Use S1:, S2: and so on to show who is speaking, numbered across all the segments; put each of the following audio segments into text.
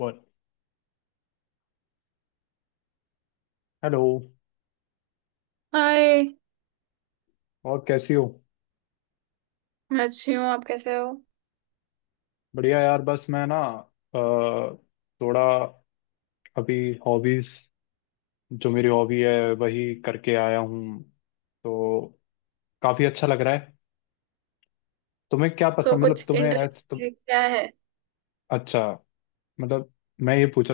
S1: बोल। Hello.
S2: Hi.
S1: और कैसी हो।
S2: मैं अच्छी हूँ, आप कैसे हो?
S1: बढ़िया यार, बस मैं ना अ, थोड़ा अभी हॉबीज, जो मेरी हॉबी है वही करके आया हूँ, तो काफी अच्छा लग रहा है। तुम्हें क्या
S2: तो
S1: पसंद, मतलब
S2: कुछ
S1: तुम्हें है
S2: इंटरेस्ट
S1: तुम।
S2: क्या है?
S1: अच्छा, मतलब मैं ये पूछ,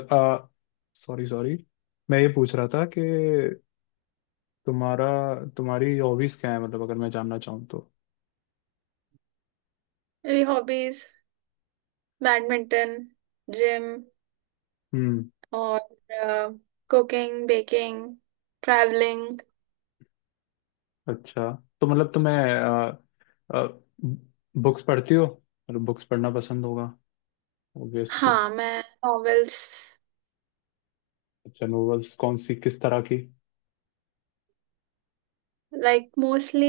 S1: सॉरी सॉरी, मैं ये पूछ रहा था कि तुम्हारा, तुम्हारी हॉबीज क्या है, मतलब अगर मैं जानना चाहूँ तो।
S2: मेरी हॉबीज बैडमिंटन, जिम
S1: हम्म
S2: और कुकिंग, बेकिंग, ट्रैवलिंग।
S1: अच्छा, तो मतलब तुम्हें बुक्स पढ़ती हो, मतलब बुक्स पढ़ना पसंद होगा ऑब्वियसली।
S2: हाँ, मैं नॉवेल्स
S1: अच्छा, नॉवेल्स कौन सी, किस तरह की।
S2: Like mostly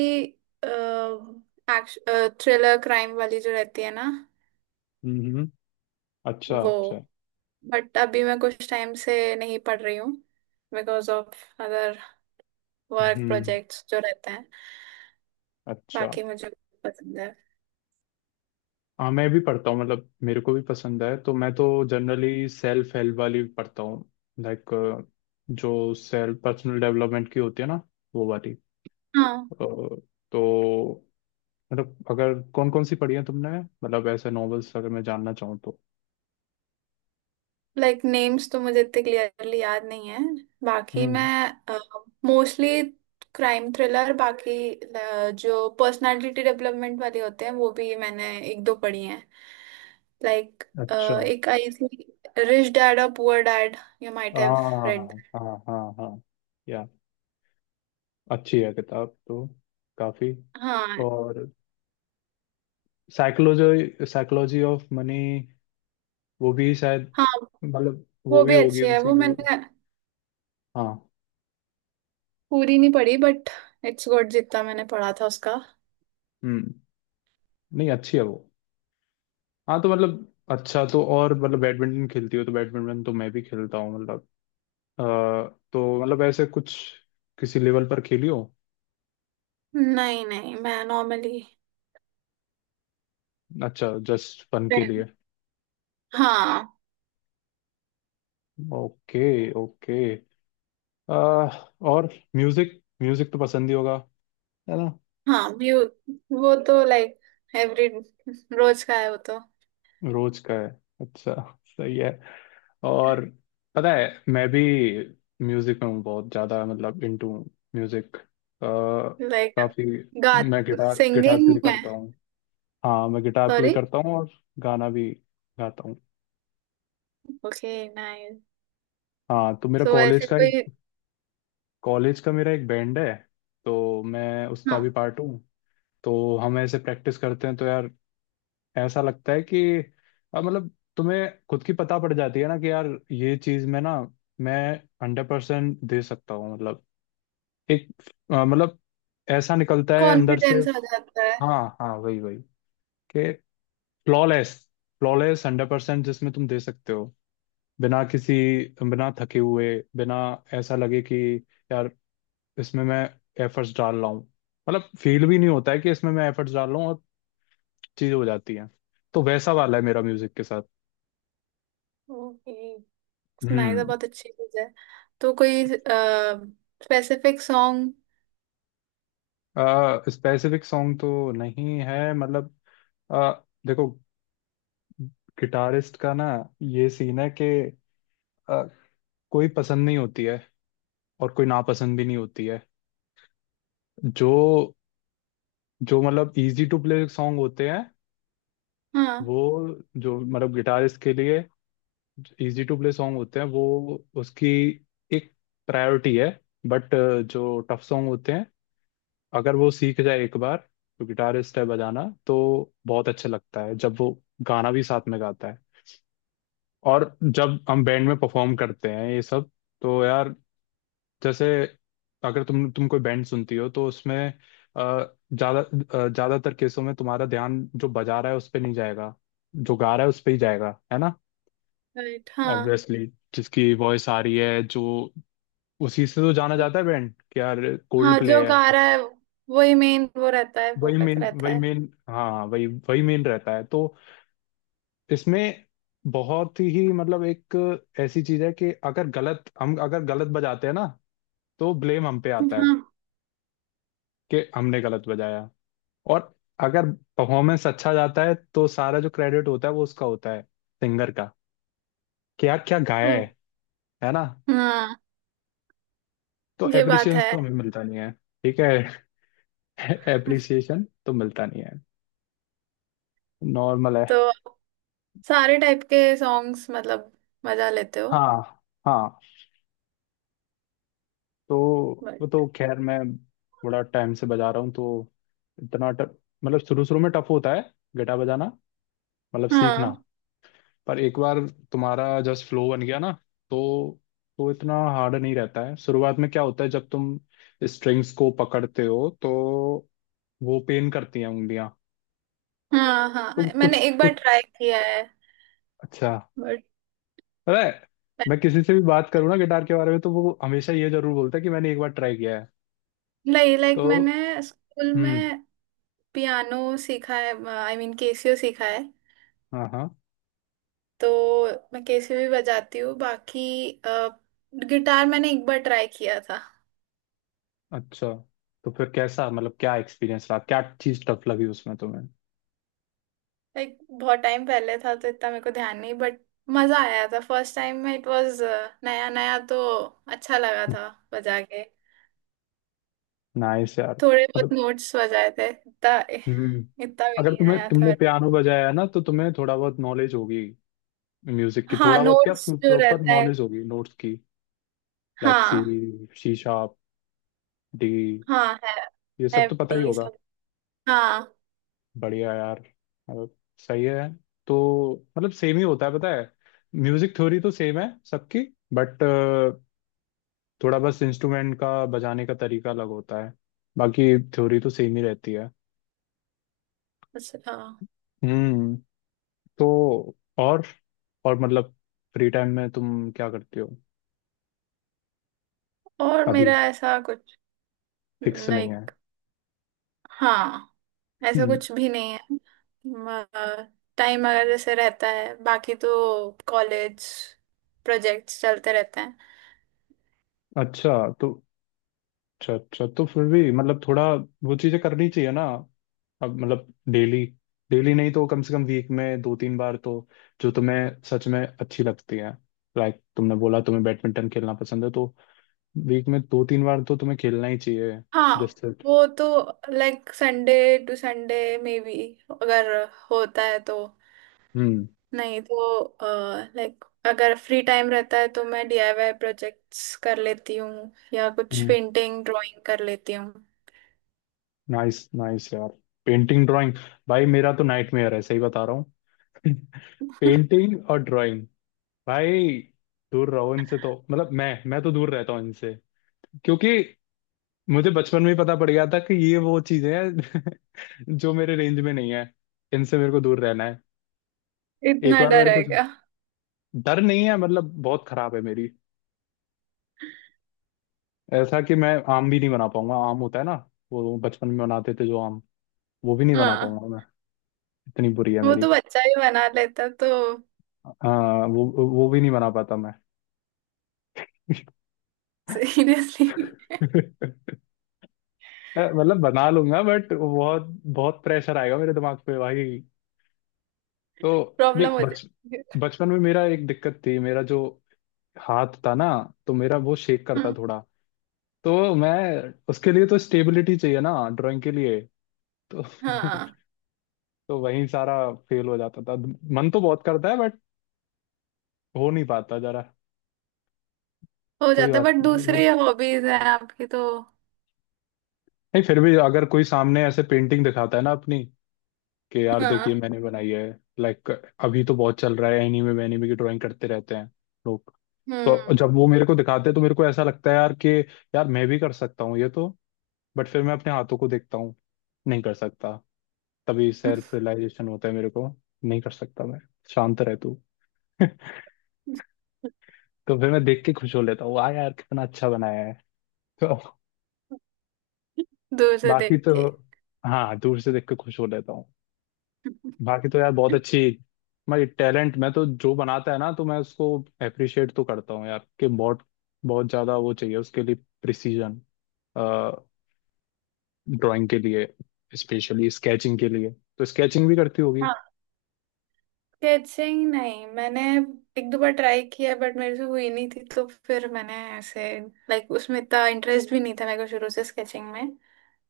S2: action, thriller, crime वाली जो रहती है ना
S1: हम्म। अच्छा
S2: वो।
S1: अच्छा।
S2: बट अभी मैं कुछ टाइम से नहीं पढ़ रही हूँ because of other work
S1: hmm.
S2: Projects जो रहते हैं।
S1: अच्छा।
S2: बाकी मुझे पसंद है।
S1: हाँ, मैं भी पढ़ता हूँ, मतलब मेरे को भी पसंद है, तो मैं तो जनरली सेल्फ हेल्प वाली पढ़ता हूँ। लाइक जो सेल्फ पर्सनल डेवलपमेंट की होती है ना, वो वाली।
S2: हाँ,
S1: अ, तो मतलब अगर कौन कौन सी पढ़ी है तुमने, मतलब ऐसे नॉवेल्स अगर मैं जानना चाहूँ तो।
S2: लाइक नेम्स तो मुझे इतने क्लियरली याद नहीं है। बाकी मैं
S1: हम्म।
S2: मोस्टली क्राइम थ्रिलर, बाकी जो पर्सनालिटी डेवलपमेंट वाले होते हैं वो भी मैंने एक दो पढ़ी हैं। लाइक
S1: अच्छा।
S2: एक आई थी, रिच डैड और Poor Dad, you might have read.
S1: हाँ हाँ हाँ हाँ। या, अच्छी है किताब तो, काफी।
S2: हाँ
S1: और साइकोलॉजी, साइकोलॉजी ऑफ मनी, वो भी शायद,
S2: हाँ।
S1: मतलब वो
S2: वो
S1: भी
S2: भी
S1: होगी
S2: अच्छी है,
S1: उसी
S2: वो
S1: की।
S2: मैंने
S1: हाँ।
S2: पूरी नहीं पढ़ी बट इट्स गुड जितना मैंने पढ़ा था उसका।
S1: हम्म। नहीं, अच्छी है वो। हाँ, तो मतलब अच्छा, तो और मतलब बैडमिंटन खेलती हो, तो बैडमिंटन तो मैं भी खेलता हूँ मतलब। अ, तो मतलब ऐसे कुछ किसी लेवल पर खेली हो।
S2: नहीं नहीं, मैं नॉर्मली।
S1: अच्छा, जस्ट फन के लिए।
S2: हाँ।
S1: Okay okay. और म्यूजिक, म्यूजिक तो पसंद ही होगा, है ना।
S2: हाँ म्यू वो तो लाइक एवरी रोज का है वो तो।
S1: रोज का है, अच्छा, सही है। और पता है, मैं भी म्यूजिक में हूँ बहुत ज्यादा, मतलब इनटू म्यूजिक,
S2: लाइक
S1: काफी।
S2: गा
S1: मैं गिटार गिटार
S2: सिंगिंग
S1: प्ले
S2: में।
S1: करता हूँ। हाँ, मैं गिटार प्ले
S2: सॉरी।
S1: करता हूँ, और गाना भी गाता हूँ।
S2: Okay nice.
S1: हाँ, तो मेरा
S2: सो
S1: कॉलेज
S2: ऐसे
S1: का एक
S2: कोई।
S1: कॉलेज का मेरा एक बैंड है, तो मैं उसका
S2: हाँ।
S1: भी पार्ट हूँ। तो हम ऐसे प्रैक्टिस करते हैं, तो यार ऐसा लगता है कि अब मतलब तुम्हें खुद की पता पड़ जाती है ना, कि यार ये चीज में ना, मैं 100% दे सकता हूँ, मतलब एक, मतलब ऐसा निकलता है अंदर से।
S2: कॉन्फिडेंस आ जाता है।
S1: हाँ हाँ, वही वही, कि फ्लॉलेस, फ्लॉलेस 100% जिसमें तुम दे सकते हो, बिना किसी, बिना थके हुए, बिना ऐसा लगे कि यार इसमें मैं एफर्ट्स डाल रहा हूँ, मतलब फील भी नहीं होता है कि इसमें मैं एफर्ट्स डाल रहा हूँ, और चीज हो जाती है। तो वैसा वाला है मेरा म्यूजिक के साथ।
S2: Okay nice,
S1: hmm.
S2: बहुत अच्छी चीज है। तो कोई स्पेसिफिक सॉन्ग?
S1: स्पेसिफिक सॉन्ग तो नहीं है, मतलब आ, देखो, गिटारिस्ट का ना ये सीन है कि आ, कोई पसंद नहीं होती है, और कोई नापसंद भी नहीं होती है। जो जो मतलब इजी टू प्ले सॉन्ग होते हैं
S2: हाँ।
S1: वो, जो मतलब गिटारिस्ट के लिए इजी टू प्ले सॉन्ग होते हैं, वो उसकी एक प्रायोरिटी है। बट जो टफ सॉन्ग होते हैं, अगर वो सीख जाए एक बार जो गिटारिस्ट है बजाना, तो बहुत अच्छा लगता है जब वो गाना भी साथ में गाता है। और जब हम बैंड में परफॉर्म करते हैं ये सब, तो यार जैसे, अगर तुम कोई बैंड सुनती हो तो उसमें ज्यादा, ज्यादातर केसों में तुम्हारा ध्यान जो बजा रहा है उस पे नहीं जाएगा, जो गा रहा है उस पे ही जाएगा, है ना।
S2: राइट, हाँ।
S1: ऑब्वियसली, जिसकी वॉइस आ रही है जो, उसी से तो जाना जाता है बैंड, कि यार कोल्ड
S2: हाँ, जो
S1: प्ले है।
S2: गा रहा है वही मेन, वो रहता है,
S1: वही
S2: फोकस
S1: मेन,
S2: रहता
S1: वही
S2: है।
S1: मेन, हाँ हाँ, वही वही मेन रहता है। तो इसमें बहुत ही मतलब एक ऐसी चीज है कि अगर गलत बजाते हैं ना, तो ब्लेम हम पे आता है
S2: हाँ।
S1: कि हमने गलत बजाया। और अगर परफॉर्मेंस अच्छा जाता है, तो सारा जो क्रेडिट होता है, वो उसका होता है, सिंगर का, कि यार क्या गाया है
S2: हम्म,
S1: है ना।
S2: हाँ,
S1: तो
S2: ये बात
S1: एप्रिसिएशन
S2: है।
S1: तो हमें मिलता नहीं है। ठीक है एप्रिसिएशन तो मिलता नहीं है, नॉर्मल है।
S2: तो सारे टाइप के सॉन्ग्स मतलब मजा लेते हो?
S1: हाँ हाँ। तो
S2: बट।
S1: वो तो खैर मैं बड़ा टाइम से बजा रहा हूँ, तो इतना मतलब शुरू शुरू में टफ होता है गिटार बजाना, मतलब सीखना।
S2: हाँ
S1: पर एक बार तुम्हारा जस्ट फ्लो बन गया ना, तो तो इतना हार्ड नहीं रहता है। शुरुआत में क्या होता है, जब तुम स्ट्रिंग्स को पकड़ते हो, तो वो पेन करती हैं उंगलियां।
S2: हाँ।
S1: तो
S2: हाँ, मैंने
S1: कुछ
S2: एक बार
S1: कुछ।
S2: ट्राई किया है।
S1: अच्छा।
S2: बट
S1: अरे, मैं किसी से भी बात करूँ ना गिटार के बारे में, तो वो हमेशा ये जरूर बोलता है कि मैंने एक बार ट्राई किया है।
S2: लाइक लाइक
S1: तो
S2: मैंने स्कूल
S1: हम्म।
S2: में पियानो सीखा है, आई मीन केसियो सीखा है।
S1: हाँ हाँ।
S2: तो मैं केसियो भी बजाती हूँ। बाकी गिटार मैंने एक बार ट्राई किया था।
S1: अच्छा, तो फिर कैसा, मतलब क्या एक्सपीरियंस रहा, क्या चीज टफ लगी उसमें तुम्हें।
S2: लाइक बहुत टाइम पहले था तो इतना मेरे को ध्यान नहीं, बट मजा आया था। फर्स्ट टाइम में इट वाज नया नया, तो अच्छा लगा था बजा के।
S1: नाइस यार।
S2: थोड़े बहुत
S1: मतलब
S2: नोट्स बजाए थे इतना।
S1: हम्म।
S2: इतना भी
S1: अगर
S2: नहीं
S1: तुम्हें,
S2: आया
S1: तुमने
S2: थर्ड।
S1: पियानो बजाया है ना, तो तुम्हें थोड़ा बहुत नॉलेज होगी म्यूजिक की,
S2: हाँ,
S1: थोड़ा बहुत, क्या
S2: नोट्स जो
S1: प्रॉपर
S2: रहता है।
S1: नॉलेज होगी नोट्स की। लाइक सी,
S2: हाँ,
S1: सी शार्प, डी,
S2: हाँ है।
S1: ये सब तो पता ही
S2: एफडी
S1: होगा।
S2: सब। हाँ।
S1: बढ़िया यार, मतलब सही है। तो मतलब सेम ही होता है पता है, म्यूजिक थ्योरी तो सेम है सबकी। बट थोड़ा बस इंस्ट्रूमेंट का बजाने का तरीका अलग होता है, बाकी थ्योरी तो सेम ही रहती है।
S2: बस हाँ।
S1: हम्म। तो और, और मतलब फ्री टाइम में तुम क्या करते हो।
S2: और
S1: अभी
S2: मेरा ऐसा कुछ।
S1: फिक्स नहीं है।
S2: लाइक। हाँ, ऐसा
S1: हम्म।
S2: कुछ भी नहीं है। टाइम अगर जैसे रहता है, बाकी तो कॉलेज प्रोजेक्ट्स चलते रहते हैं।
S1: अच्छा। तो अच्छा अच्छा, तो फिर भी मतलब थोड़ा वो चीजें करनी चाहिए ना। अब मतलब डेली, डेली नहीं तो कम से कम वीक में दो तीन बार तो, जो तुम्हें सच में अच्छी लगती है। लाइक तुमने बोला तुम्हें बैडमिंटन खेलना पसंद है, तो वीक में दो तीन बार तो तुम्हें खेलना ही चाहिए,
S2: हाँ
S1: जैसे।
S2: वो तो like Sunday to Sunday maybe, अगर होता है तो।
S1: हम्म।
S2: नहीं तो लाइक अगर फ्री टाइम रहता है तो मैं डीआईवाई प्रोजेक्ट्स कर लेती हूँ या कुछ
S1: हम्म।
S2: पेंटिंग ड्राइंग कर लेती हूँ।
S1: नाइस नाइस यार, पेंटिंग ड्राइंग, भाई मेरा तो नाइटमेयर है, सही बता रहा हूँ पेंटिंग और ड्राइंग, भाई दूर रहो इनसे, तो मतलब मैं तो दूर रहता हूँ इनसे, क्योंकि मुझे बचपन में ही पता पड़ गया था कि ये वो चीजें हैं जो मेरे रेंज में नहीं है, इनसे मेरे को दूर रहना है। एक
S2: इतना
S1: बार
S2: डर
S1: मेरे
S2: है
S1: कुछ
S2: क्या?
S1: डर नहीं है, मतलब बहुत खराब है मेरी, ऐसा कि मैं आम भी नहीं बना पाऊंगा। आम होता है ना, वो बचपन में बनाते थे जो आम, वो भी नहीं बना
S2: हाँ
S1: पाऊंगा मैं, इतनी बुरी है
S2: वो
S1: मेरी।
S2: तो बच्चा ही बना लेता तो।
S1: हाँ वो भी नहीं बना पाता मैं
S2: सीरियसली।
S1: मतलब बना लूंगा, बट बहुत बहुत प्रेशर आएगा मेरे दिमाग पे भाई। तो नहीं
S2: प्रॉब्लम हो
S1: बच
S2: जाती है।
S1: बचपन में मेरा एक दिक्कत थी, मेरा जो हाथ था ना, तो मेरा वो शेक करता थोड़ा, तो मैं, उसके लिए तो स्टेबिलिटी चाहिए ना ड्राइंग के लिए, तो
S2: हाँ हाँ।
S1: तो वहीं सारा फेल हो जाता था। मन तो बहुत करता है, बट हो नहीं पाता जरा,
S2: हो
S1: कोई
S2: जाता है,
S1: बात
S2: बट
S1: नहीं।
S2: दूसरी हॉबीज है आपकी तो।
S1: नहीं, फिर भी अगर कोई सामने ऐसे पेंटिंग दिखाता है ना अपनी, कि यार
S2: हाँ।
S1: देखिए मैंने बनाई है, लाइक अभी तो बहुत चल रहा है, एनीमे एनीमे की ड्राइंग करते रहते हैं लोग, तो
S2: हम्म।
S1: जब वो मेरे को दिखाते हैं तो मेरे को ऐसा लगता है यार, कि यार मैं भी कर सकता हूँ ये तो। बट फिर मैं अपने हाथों को देखता हूँ, नहीं कर सकता। तभी सेल्फ रियलाइजेशन होता है मेरे को, नहीं कर सकता मैं, शांत रह तू तो फिर मैं देख के खुश हो लेता हूँ, वाह यार कितना अच्छा बनाया है तो
S2: दूर से
S1: बाकी
S2: देख
S1: तो,
S2: के।
S1: हाँ, दूर से देख के खुश हो लेता हूँ। बाकी तो यार बहुत अच्छी, मैं तो जो बनाता है ना, तो मैं उसको अप्रिशिएट तो करता हूँ यार, कि बहुत बहुत ज्यादा वो चाहिए उसके लिए, प्रिसीजन, ड्राइंग के लिए, स्पेशली स्केचिंग के लिए। तो स्केचिंग भी करती होगी।
S2: स्केचिंग नहीं, मैंने एक दो बार ट्राई किया बट मेरे से हुई नहीं थी, तो फिर मैंने ऐसे लाइक उसमें इतना इंटरेस्ट भी नहीं था मेरे को शुरू से स्केचिंग में।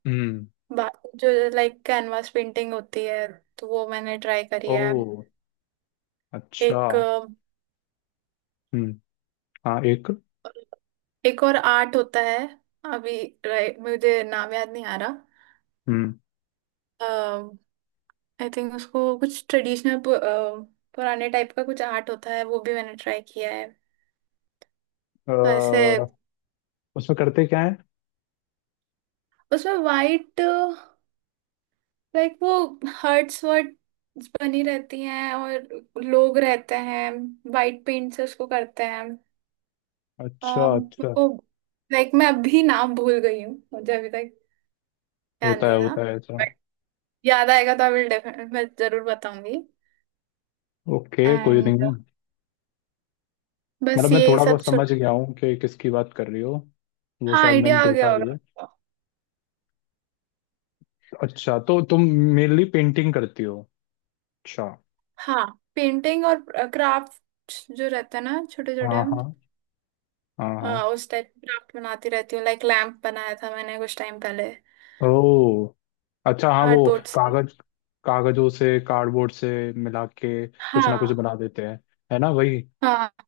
S1: हम्म।
S2: बाकी जो लाइक कैनवास पेंटिंग होती है तो वो मैंने ट्राई करी है।
S1: ओ अच्छा।
S2: एक अ,
S1: हम्म। हाँ एक।
S2: एक और आर्ट होता है अभी, right, मुझे नाम याद नहीं आ रहा।
S1: हम्म।
S2: आई थिंक उसको कुछ ट्रेडिशनल, पुराने टाइप का कुछ आर्ट होता है, वो भी मैंने ट्राई किया है।
S1: अ,
S2: तो ऐसे
S1: उसमें करते क्या है।
S2: उसमें वाइट, लाइक वो हर्ट्स वर्ट्स बनी रहती हैं और लोग रहते हैं, वाइट पेंट से उसको करते हैं।
S1: अच्छा
S2: मेरे
S1: अच्छा,
S2: को लाइक, मैं अभी नाम भूल गई हूँ, मुझे अभी तक याद नहीं था।
S1: होता है ऐसा।
S2: बट याद आएगा तो आई विल डेफिनेट मैं जरूर बताऊंगी।
S1: ओके, कोई
S2: एंड
S1: नहीं।
S2: बस
S1: मतलब मैं
S2: यही
S1: थोड़ा
S2: सब
S1: बहुत समझ
S2: छोटा।
S1: गया हूँ कि किसकी बात कर रही हो, वो
S2: हाँ,
S1: शायद मैंने
S2: आइडिया आ
S1: देखा
S2: गया
S1: भी
S2: होगा
S1: है।
S2: आपको।
S1: अच्छा, तो तुम मेनली पेंटिंग करती हो, अच्छा।
S2: हाँ, पेंटिंग और क्राफ्ट जो रहता है ना छोटे छोटे।
S1: हाँ हाँ। हाँ हाँ।
S2: उस टाइप क्राफ्ट बनाती रहती हूँ, लाइक लैंप बनाया था मैंने कुछ टाइम पहले।
S1: ओ अच्छा, हाँ वो,
S2: कार्डबोर्ड से।
S1: कागज, कागजों से, कार्डबोर्ड से मिला के कुछ ना कुछ
S2: हाँ
S1: बना देते हैं, है ना, वही।
S2: हाँ,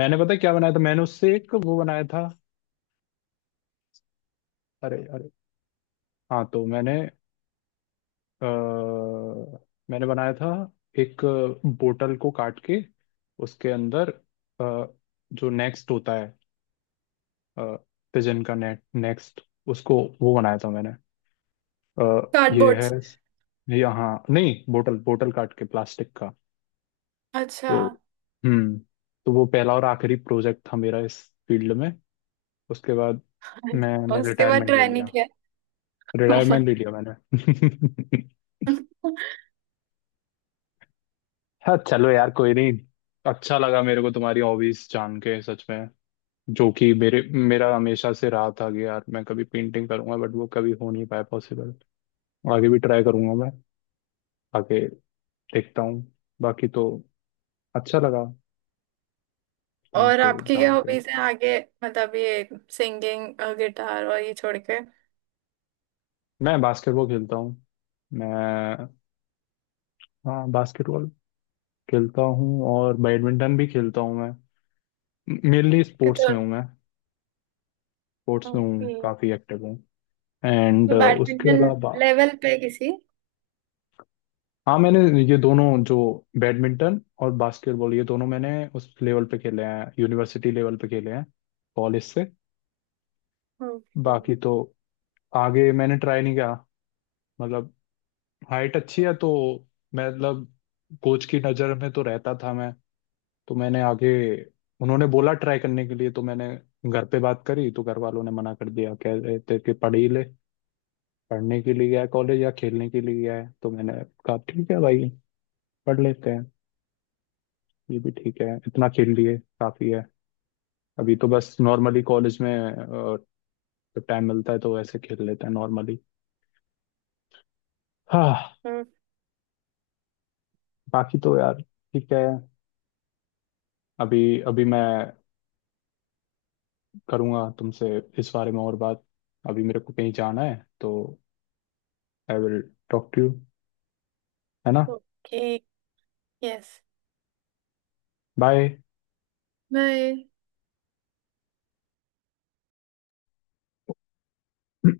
S1: मैंने उससे एक वो बनाया था, अरे अरे, हाँ तो मैंने अ, मैंने बनाया था एक बोतल को काट के, उसके अंदर अ, जो नेक्स्ट होता है, पिजन का नेट नेक्स्ट, उसको वो बनाया था मैंने। अ, ये
S2: कार्डबोर्ड
S1: है,
S2: से।
S1: ये हाँ, नहीं बोतल, बोतल काट के, प्लास्टिक का।
S2: अच्छा।
S1: तो हम्म, तो वो पहला और आखिरी प्रोजेक्ट था मेरा इस फील्ड में। उसके बाद मैंने
S2: उसके बाद
S1: रिटायरमेंट ले
S2: ट्राई नहीं
S1: लिया,
S2: किया। Oh my।
S1: रिटायरमेंट ले लिया मैंने हाँ चलो यार, कोई नहीं। अच्छा लगा मेरे को तुम्हारी हॉबीज जान के, सच में। जो कि मेरे मेरा हमेशा से रहा था कि यार मैं कभी पेंटिंग करूंगा, बट वो कभी हो नहीं पाया पॉसिबल। आगे भी ट्राई करूंगा मैं, आगे देखता हूँ। बाकी तो अच्छा लगा
S2: और
S1: तुमसे
S2: आपकी क्या
S1: जान के।
S2: हॉबीज हैं आगे, मतलब ये सिंगिंग, गिटार और ये छोड़ के?
S1: मैं बास्केटबॉल खेलता हूँ, मैं हाँ बास्केटबॉल खेलता हूँ, और बैडमिंटन भी खेलता हूँ मैं। मेनली
S2: कि
S1: स्पोर्ट्स
S2: तो।
S1: में हूँ मैं, स्पोर्ट्स में
S2: ओके।
S1: हूँ, काफ़ी एक्टिव हूँ। एंड
S2: तो
S1: उसके
S2: बैडमिंटन
S1: अलावा,
S2: लेवल पे किसी।
S1: हाँ मैंने, ये दोनों जो बैडमिंटन और बास्केटबॉल, ये दोनों मैंने उस लेवल पे खेले हैं, यूनिवर्सिटी लेवल पे खेले हैं, कॉलेज से।
S2: ओके
S1: बाकी तो आगे मैंने ट्राई नहीं किया, मतलब हाइट अच्छी है तो मतलब कोच की नज़र में तो रहता था मैं। तो मैंने आगे, उन्होंने बोला ट्राई करने के लिए, तो मैंने घर पे बात करी, तो घर वालों ने मना कर दिया, कह रहे थे कि पढ़ ही ले, पढ़ने के लिए गया है कॉलेज या खेलने के लिए गया है। तो मैंने कहा ठीक है भाई, पढ़ लेते हैं, ये भी ठीक है, इतना खेल लिए काफी है। अभी तो बस नॉर्मली कॉलेज में जब टाइम मिलता है तो वैसे खेल लेते हैं, नॉर्मली। हाँ, बाकी तो यार ठीक है। अभी अभी मैं करूँगा तुमसे इस बारे में और बात, अभी मेरे को कहीं जाना है, तो I will talk to you, है ना।
S2: ओके। यस।
S1: बाय।
S2: बाय।